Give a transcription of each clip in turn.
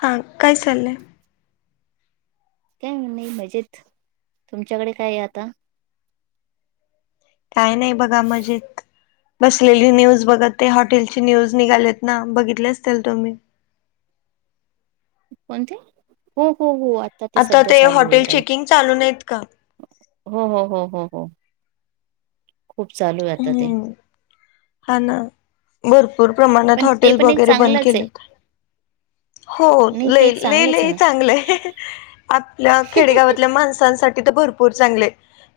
हां काय चाललंय काय म्हण नाही मजेत तुमच्याकडे काय आहे आता काय नाही बघा मजेत बसलेली न्यूज बघत ते हॉटेलची न्यूज निघालेत ना बघितले असतील तुम्ही कोणते हो हो हो आ आता ते हॉटेल चेकिंग चालूूनत का हो हो हो हो हो खूप लू आहे आता ते हम्म हा ना बर र प्रमाणात पण ते हॉटेल पण एक वगैरे बंद चांगलंच आहे केले हो नाही ल ते एक चांगलंच लले आहे ना चांगलंय आपल्या खेडेगावातल्या माणसांसाठी तर भरपूर भरपूर चांगले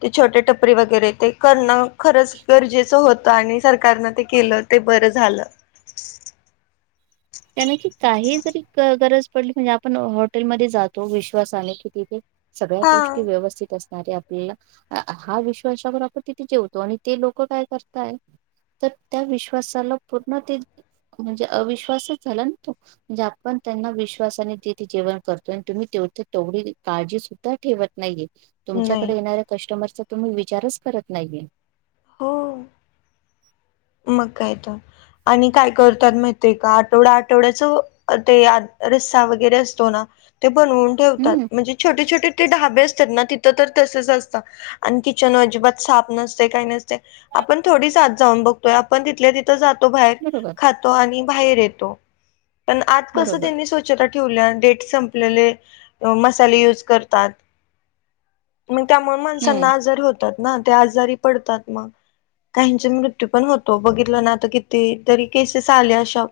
ते छोटे टपरी वगैरे ते करणं खरंच गरजेचं होत आणि सरकारनं ते केलं ते बरं झालं त्याना क काही जरी गरज पडली म्हणजे आपण हॉटेलमध्येध्ये जातो विश्वासाने की तिथे सगळ्या गोष्टी हा व्यवस्थित असत अरे आपल्याला हा विश्वास आपण आपण तिथे जेवतो आणि ते लोक काय करतय तर त्या विश्वासाला पूर्ण ते म्हणजे अविश्वासच झाला न तो म्हणजे आपण त्यांना विश्वासाने ते जेवण करतो आणि तुम्ही तेवथे तेवढी काळजी ठेवत नाहीये. नाही तुमच्याकडे येणाऱ्या कस्टमरचा तुम्ही विचारच करत नाहीये. हो! मग काय तर, आणि काय करतात माहित आहे का? आठवडा आठवड्याच ते रसा वगैरे असतो ना, ते बनवून ठेवतात हम्म म्हणजे, छोटे छोटे ते ढाबे असतात ना तिथं तर तसच असतात. आणि किचन अजिबात साफ नसत काही नसत. आपण थोडीचात जाऊन बघतोय आपण तिथल्या तिथं जातो बाहेर बरोबर खात आणि बाहेर येतो पण आज कस बरोबर त्यांनी स्वच्छ छ ठेवल्या डेट संपलेले मसाले यूज करतात. मग त्यामुळे हम्म माणसांना आजारी होतात ना ते आजारी पडतात मग काहीचे मृत्यू हा पण होतो. बघितलं ना! आता किती तरी केसेस आल्या अशा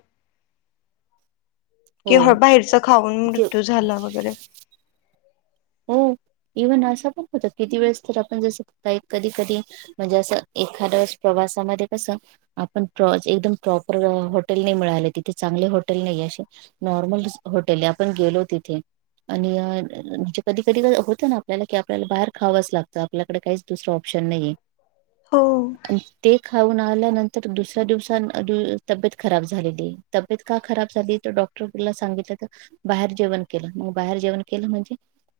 कि हो बाहेरच खाऊन ते मृत्यू झाला वगैरे हो इव्हन असा पण होत, किती वेळेस तर आपण जसतय कधी कधी म्हणजे असं एखाद्या प्रवासामध्ये कसं, आपण एकदम प्रॉपर हॉटेल नाही मिळाले तिथे चांगले हॉटेल नाही असे नॉर्मल होटेल आपण गेलो तिथे आणि कधी कधी होतं ना! आपल्याला की आपल्याला बाहेर खावंच लागतं, आपल्याकडे काहीच दुसरं ऑप्शन नाही. हो [unintelligible] ते खाऊन आल्यानंतर दुसऱ्या दिवस तब्येत खराब झालेली तब्येत का खराब झाली तर डॉक् ला सांगितलं तर बाहेर जेवण केलं, मग बाहेर जेवण केलं म्हणजे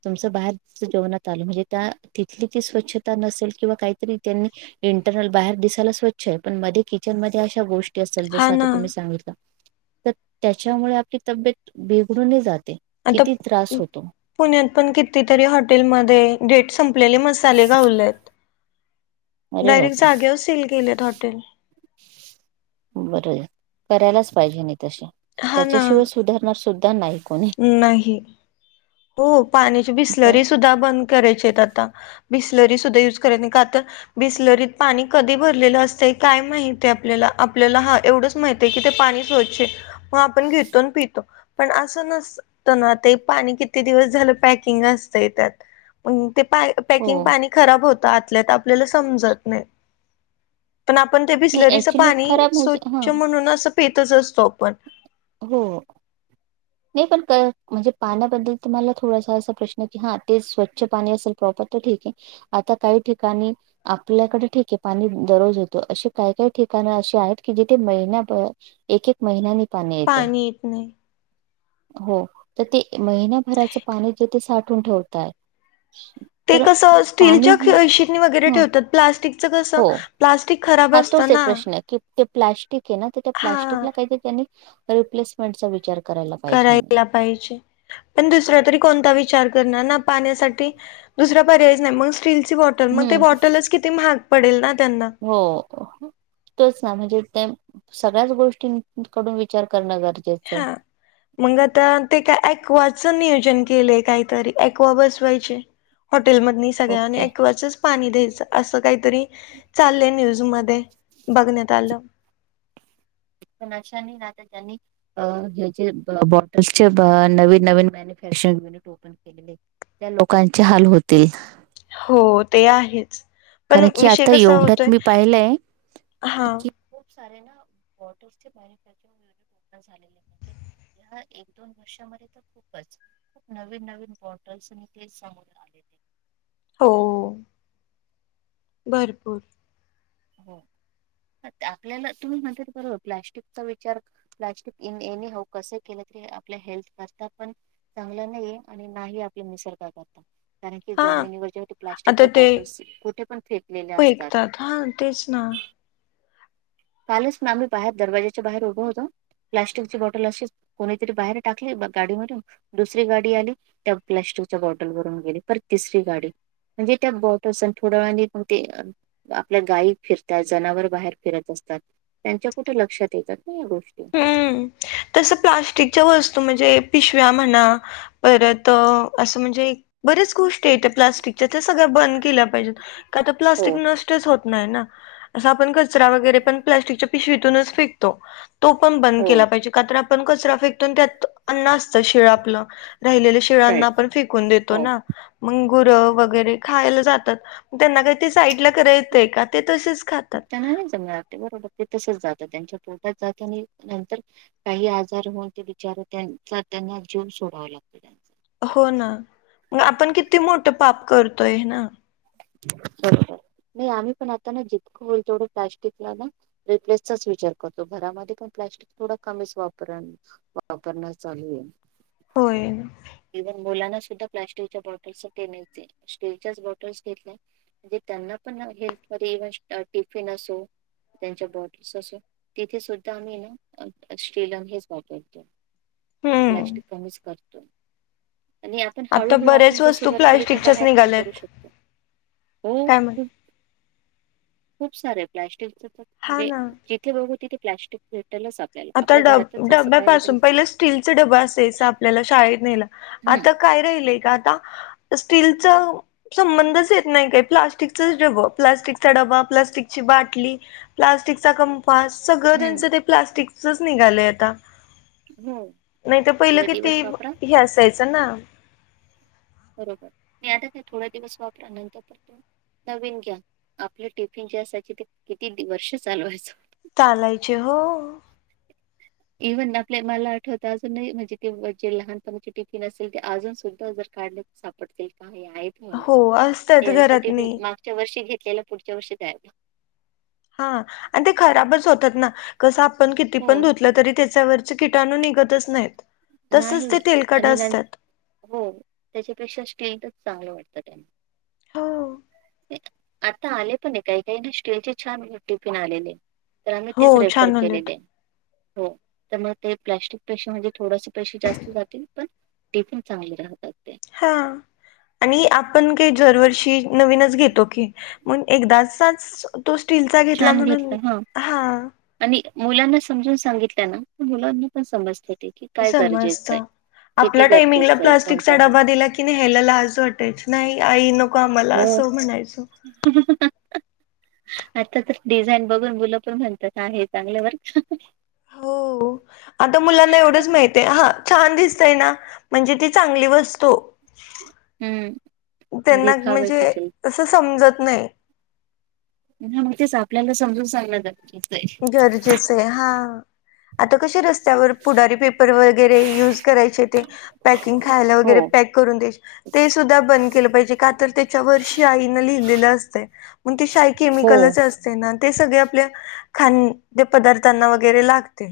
तुमचं बाहेर जेवणात आलं म्हणजे त्या तिथली ती स्वच्छता नसेल किंवा काहीतरी त्यांनी इंटरनल बाहेर दिसायला स्वच्छ आहे पण मध्ये किचन मध्ये अशा गोष्टी. जस हा आ ना तुम्ही सांगितलं तर त्याच्यामुळे आपली तब्येत बेघडून जाते. आता किती त्रास होतो पुण्यात पण कितीतरी हॉटेलमध्ये. डेट संपलेली मसाले गावले अरे डायरेक्ट बापरे जाग्या वर सील केलेत हॉटेल. बर करायलाच पाहिजे नाही, तश हा ना त्याच्याशिवाय सुधारणार सुद्धा नाही. कोणी नाही हो! पाण्याची बिस्लरी सुद्धा बंद करायचे आहेत आता. बिसलरी सुद्धा युज कराय नाही कातर, बिसलरीत पाणी कधी भरलेलं असतं काय माहिती आपल्याला आपल्याला हा एवढंच माहि कि ते पाणी स्वच्छ हे, मग आपण घेतो पितो पण असं न नाता पाणी किती दिवस झालं पॅकिंग असतंय त्यात म ते पॅकिंग हो पाणी खराब होतं आतल्यात आपल्याला समजत नाही. पण आपण ते नाही बिस्लरीचं ॲक्च्युली पाणी खराब म्हणजे हां. स्वच्छ म्हणून असं पेतच असतो आपण. हो! ह नाही पण म्हणजे पाण्याबद्दल तुम्हाला थोडासा असा प्रश्न की हा ते स्वच्छ पाणी असेल प्रॉपर तर ठीक आहे. आता काही ठिकाणी. आपल्याकडे ठीक आहे. पाणी दररोज येतो. अशी काही काही ठिकाणं अशी आहेत की जिथे महिना भर, एक एक महिनाने पाणी येत नाही. हो तर ते महिन्याभराचं पाणी जे ते साठून ठेवतात. ते कसं स्टीलच्या [unintelligible] वगैरे हं. ठेवतात प्लास्टिकचं कस हो. प्लास्टिक खराब हा तोच असतं आहे ना प्रश्न की ते प्लाॅस्टिक आहे ना, तर त्या हा प्लाॅस्टिकला काहीतरी त्यांनी, रिप्लेसमेंटचा विचार करायला पाहिजे. करायला पाहिजे. पण दुसरा तरी कोणता विचार करणार ना पाण्यासाठी, दुसरा पर्यायच नाही, मग स्टीलची बॉटल मग हं. ते बॉटलच किती महाग पडेल ना त्यांना. हो... तेच ना, म्हणजे ते सगळ्याच गोष्टींकडून विचार करणं गरजेचं. आहे हां. मग आता ते का अक्वॉ चे नियोजन केलेय काहीतरी अक्वॉ बसवायचे. हॉटेलमध्ये सगळ्या आणि ओके अक्वॉचच पाणी द्यायचं असं काहीतरी चाललंय न्यूज मध्ये. बघण्यात आलं. [unintelligible] [inaudible] त्या लोकांचे हाल होतील. हो ते आहेच. कारण पण की विषय आता कसा एवढ्यात होतोय मी पाहिलंय हा की, प सारे ना वॉटर्स चे मॅन्युफॅक्चरिंग झाले पाहिजे. या एक दोन वर्षामध्ये तर खूपच. खूप नवीन-नवीन बॉटल्स मी ते समोर आले, हो भरपूर हो आपल्याला तुम्ही म्हणतात ते बरोबर प्लास्टिकचा विचार, प्लास्टिक एऊ कस केलं तरी आपल्या हेल्थ करता पण चांगलं नाहीये आणि नाही आपले निसर्गा करता. कारण की हा जमिनीवरच्या आता प्लास्टिकच्या ते बॉटल्स कुठे पण फेकलेले असतात ते फेकतात हा तेच ना कालच ना आम्ही बाहेर दरवाजाच्या बाहेर उभे होतो. प्लास्टिकची बॉटल अशी कोणीतरी बाहेर टाकली गाडी मधून दुसरी गाडी आली त्या प्लास्टिकच्या बॉटल वरून गेली परत तिसरी गाडी म्हणजे त्या बॉटल्स आणि थोड्या वने ते आपल्या गायी फिरतात जनावर बाहेर फिरत असतात त्यांच्या कुठे लक्षात येतात ना या गोष्टी हम्म तस प्लास्टिकच्या वस्तू म्हणजे पिशव्या म्हणा परत असं म्हणजे बरच गोष्टी येतात. प्लास्टिकच्या ते सगळ बंद केलं पाहिजे का तर हो प्लास्टिक नष्टच होत नाही ना ् कचरा वगैरे पण नाही. प्लास्टिकच्या पिशवीतूनच फेकतो तो पण बंद हो केला पाहिजे. का तर आपण आपण कचरा फेकतो न त्यात अन्न असत शिळं आपल राहिलेलं राईट शिळांना पण फेकून देतो हो ना मंगुरं वगैरे खायला जातात त्यांना काही ते साईडला करायं का ते तसेच खातात. त्यांना नाही जमणार ते बरोबर ते तसच जात त्यांच्या पोटात जात आणि नंतर काही आजार होऊन ते बिचार त्यांचा त्यांना जीव सोडावा लागतो त्यां हो ना मग आपण किती मोठं पाप करतोय ना ब नाही आम्ही पण आता ना जितकं होईल तेवढं प्लस्टिकला ना रिप्लेसचाच विचार करतो घरामध्ये पण प्लास्टिक थोडा कमीच वापरन वापरण्या चालू आहे होय ना इव्हन मुलांना सुद्धा प्लास्टिकच्या बॉटल्स पेण्याचे स्टीलच्याच बॉटल्स घेतल्या म्हणजे त्यांना पण हेल्थ व इवन टिफिन असो त्यांच्या बॉर्डर्स असो तिथे सुद्धा आम्ही ना शीलंग हे वाठवल हम्म प्लॅस्टिक कमीच करतो आणि आपण आता हळूहळू आपण बऱ्याच जर वस्तू सुरुवात केली तर प्लास्टिकच्याच बाहेर पण करू निघाल्यात शकतो हो काय म्हण खूप खूप सारे प्लास्टिक हा म्हणजे ना इथे बघ त ते प्लस्िक भेटलच आप आता ड डब्यापासून पहिलं स्टीलच डबा असायच आपल्याला शाळेत नेयला हं, आता काय राहिलय का आता स्टीलचा डब प्लास्टिकचा डबा प्लास्टिकची बाटली प्लास्टिकचा फ सगळं त्यांच हं. ते प्लास्टिकचच निघालंय आता हो. नाही तर पहिलं थोडे दिवस किती वापरा, हे असायचं ना बरोबर मी आता ते थोडा दिवस वापरा नंतर परतो नवीन घ्या आपले टिफिन जे असायचे ते किती वर्ष चालवायच चालायचे हो इव्हन आपल्या मला आठवत अजून म्हणजे ते जे लहानपणाची टिफिन असेल ते अजून सुद्धा जर काढण्या सापडतील काय या हो असतात घरात नाही च्या वर्षी घेतलेला पुढच्या वर्षी द्यायला हा आणि ते खराबच होतात ना कसं आपण किती पण हो. धुतलं तरी त्याच्यावर किटणू निघतच नाही तसच ते नाही तेलकाट आणि नं असतात हो त्याच्यापेक्षा स्टेंटच चांगलं वाटतं त्यांना हो आता आले पण काही काही ना स्टेज छान टिफिन आलेले तर आम्ही हो, तीच रेफर छान उलट केलेली आहे हो त्या मग ते प्लॅस्टिक पेशी म्हणे थोडसे पेशी जास्त जातील पण ते पण चांगले राहतात ते. हां आणि आपण काही दरवर्षी नवीनच घेतो की म एकदाचाच तो स्टीलचा घेतला छान म्हणून घेतलं हा आणि मुलांना समजून सांगितल्या ना मुलांना पण समजते ते की काय समजत गरजेचं आहे. किती आपल्या टायमिंगला गरजेचं आहे कोणता प्लास्टिकचा हा. डबा दिला की कि नाही ह्यायला आज वाटायच नाही आई नको आम्हाला असं म्हणायचं ह आता तर डिझाईन बघून मुलं पण म्हणतात ह हे चांगल्या वर हो आता मुलांना एवढंच माहिती ते हा छान दिसतय ना म्हणजे ती चांगली वस्तो हम्म देखावे पिचल तं समजत नाही ह मग तेच आपल्याला समजून सांगलं जाते गरजेच आहे हा आता कसे रस्त्यावर पुढारी पेपर वगैरे युज करायचे ते पॅकिंग खायला हो वगैरे पॅक ते सुद्धा बंद केलं पाहिजे का तर त्याच्या वर्षी आईन लिहिलेलं असतं मग ते शाय हो केमिकलच असते ना ते सगळे आपल्या खद्य पदार्थांना वगैरे लागते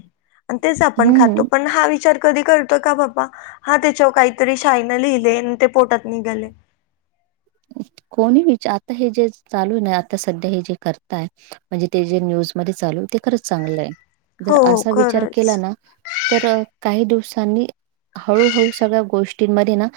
आणि तेच आपण खातो हम्म पण हा विचार कधी करतो का बा हा त्याच्यावर काहीतरी शायन लिहिले ते पोटात निघाले कोणी विचार आता हे जे चालू नाही आता सध्या हे जे करताय म्हणजे ते जे न्यूजमध्येध्ये चालू ते खरंच चांगलं आहे जर हो हो असा विचार खरंच केला ना तर काही दिवसांनी हळूहळू सगळ्या गोष्टींमध्ये ना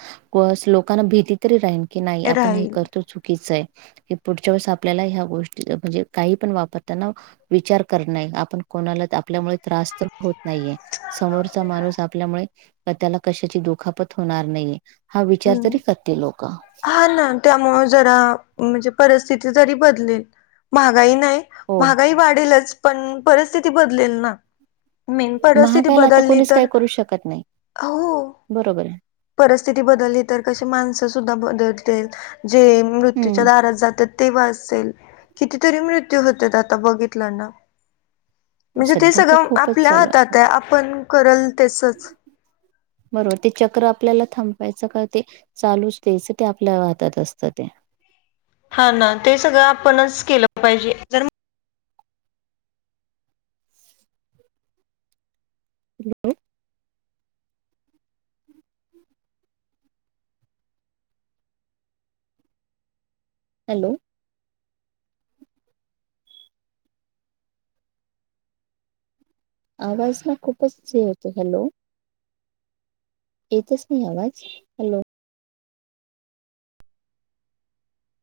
लोकांना भीती तरी राहील की नाही आपण हे राहील करतो चुकीच आहे हे पुढच्या वेळेस आपल्याला ह्या गोष्टी म्हणजे काही पण वापरताना विचार कर नाही आपण कोणाला आपल्यामुळे त्रास होत नाहीये समोरचा माणूस आपल्यामुळे त्याला कशाची दुखापत होणार नाहीये हा विचार तरी हम्म करतील लोक हा ना त्यामुळे जरा म्हणजे परिस्थिती जरी बदलेल महागाई नाही हो महागाई वाढेलच पण परिस्थिती बदलेल ना मेन परिस्थिती महागायला आता बदलली कोणीच तर काही करू शकत नाही. हो बरोबर आहे परिस्थिती बदलली तर कशी माणसं सुद्धा बदलतील जे मृत्यूच्या हम्म दारात जात तेव्हा असेल कितीतरी मृत्यू होतात आता बघितलं ना म्हणजे ते सध्या तर सगळं खूपच आपल्या चालू हातात आहे आपण करल तेसच बरोबर ते चक्र आपल्याला थांपायचं का ते चालूच द्यायचं ते आपल्या हातात असतं ते हा ना ते सगळं आपणच केलं पाहिजे हॅलो आवाज हा खूपच होते हॅलो येतच नाही आवाज हॅलो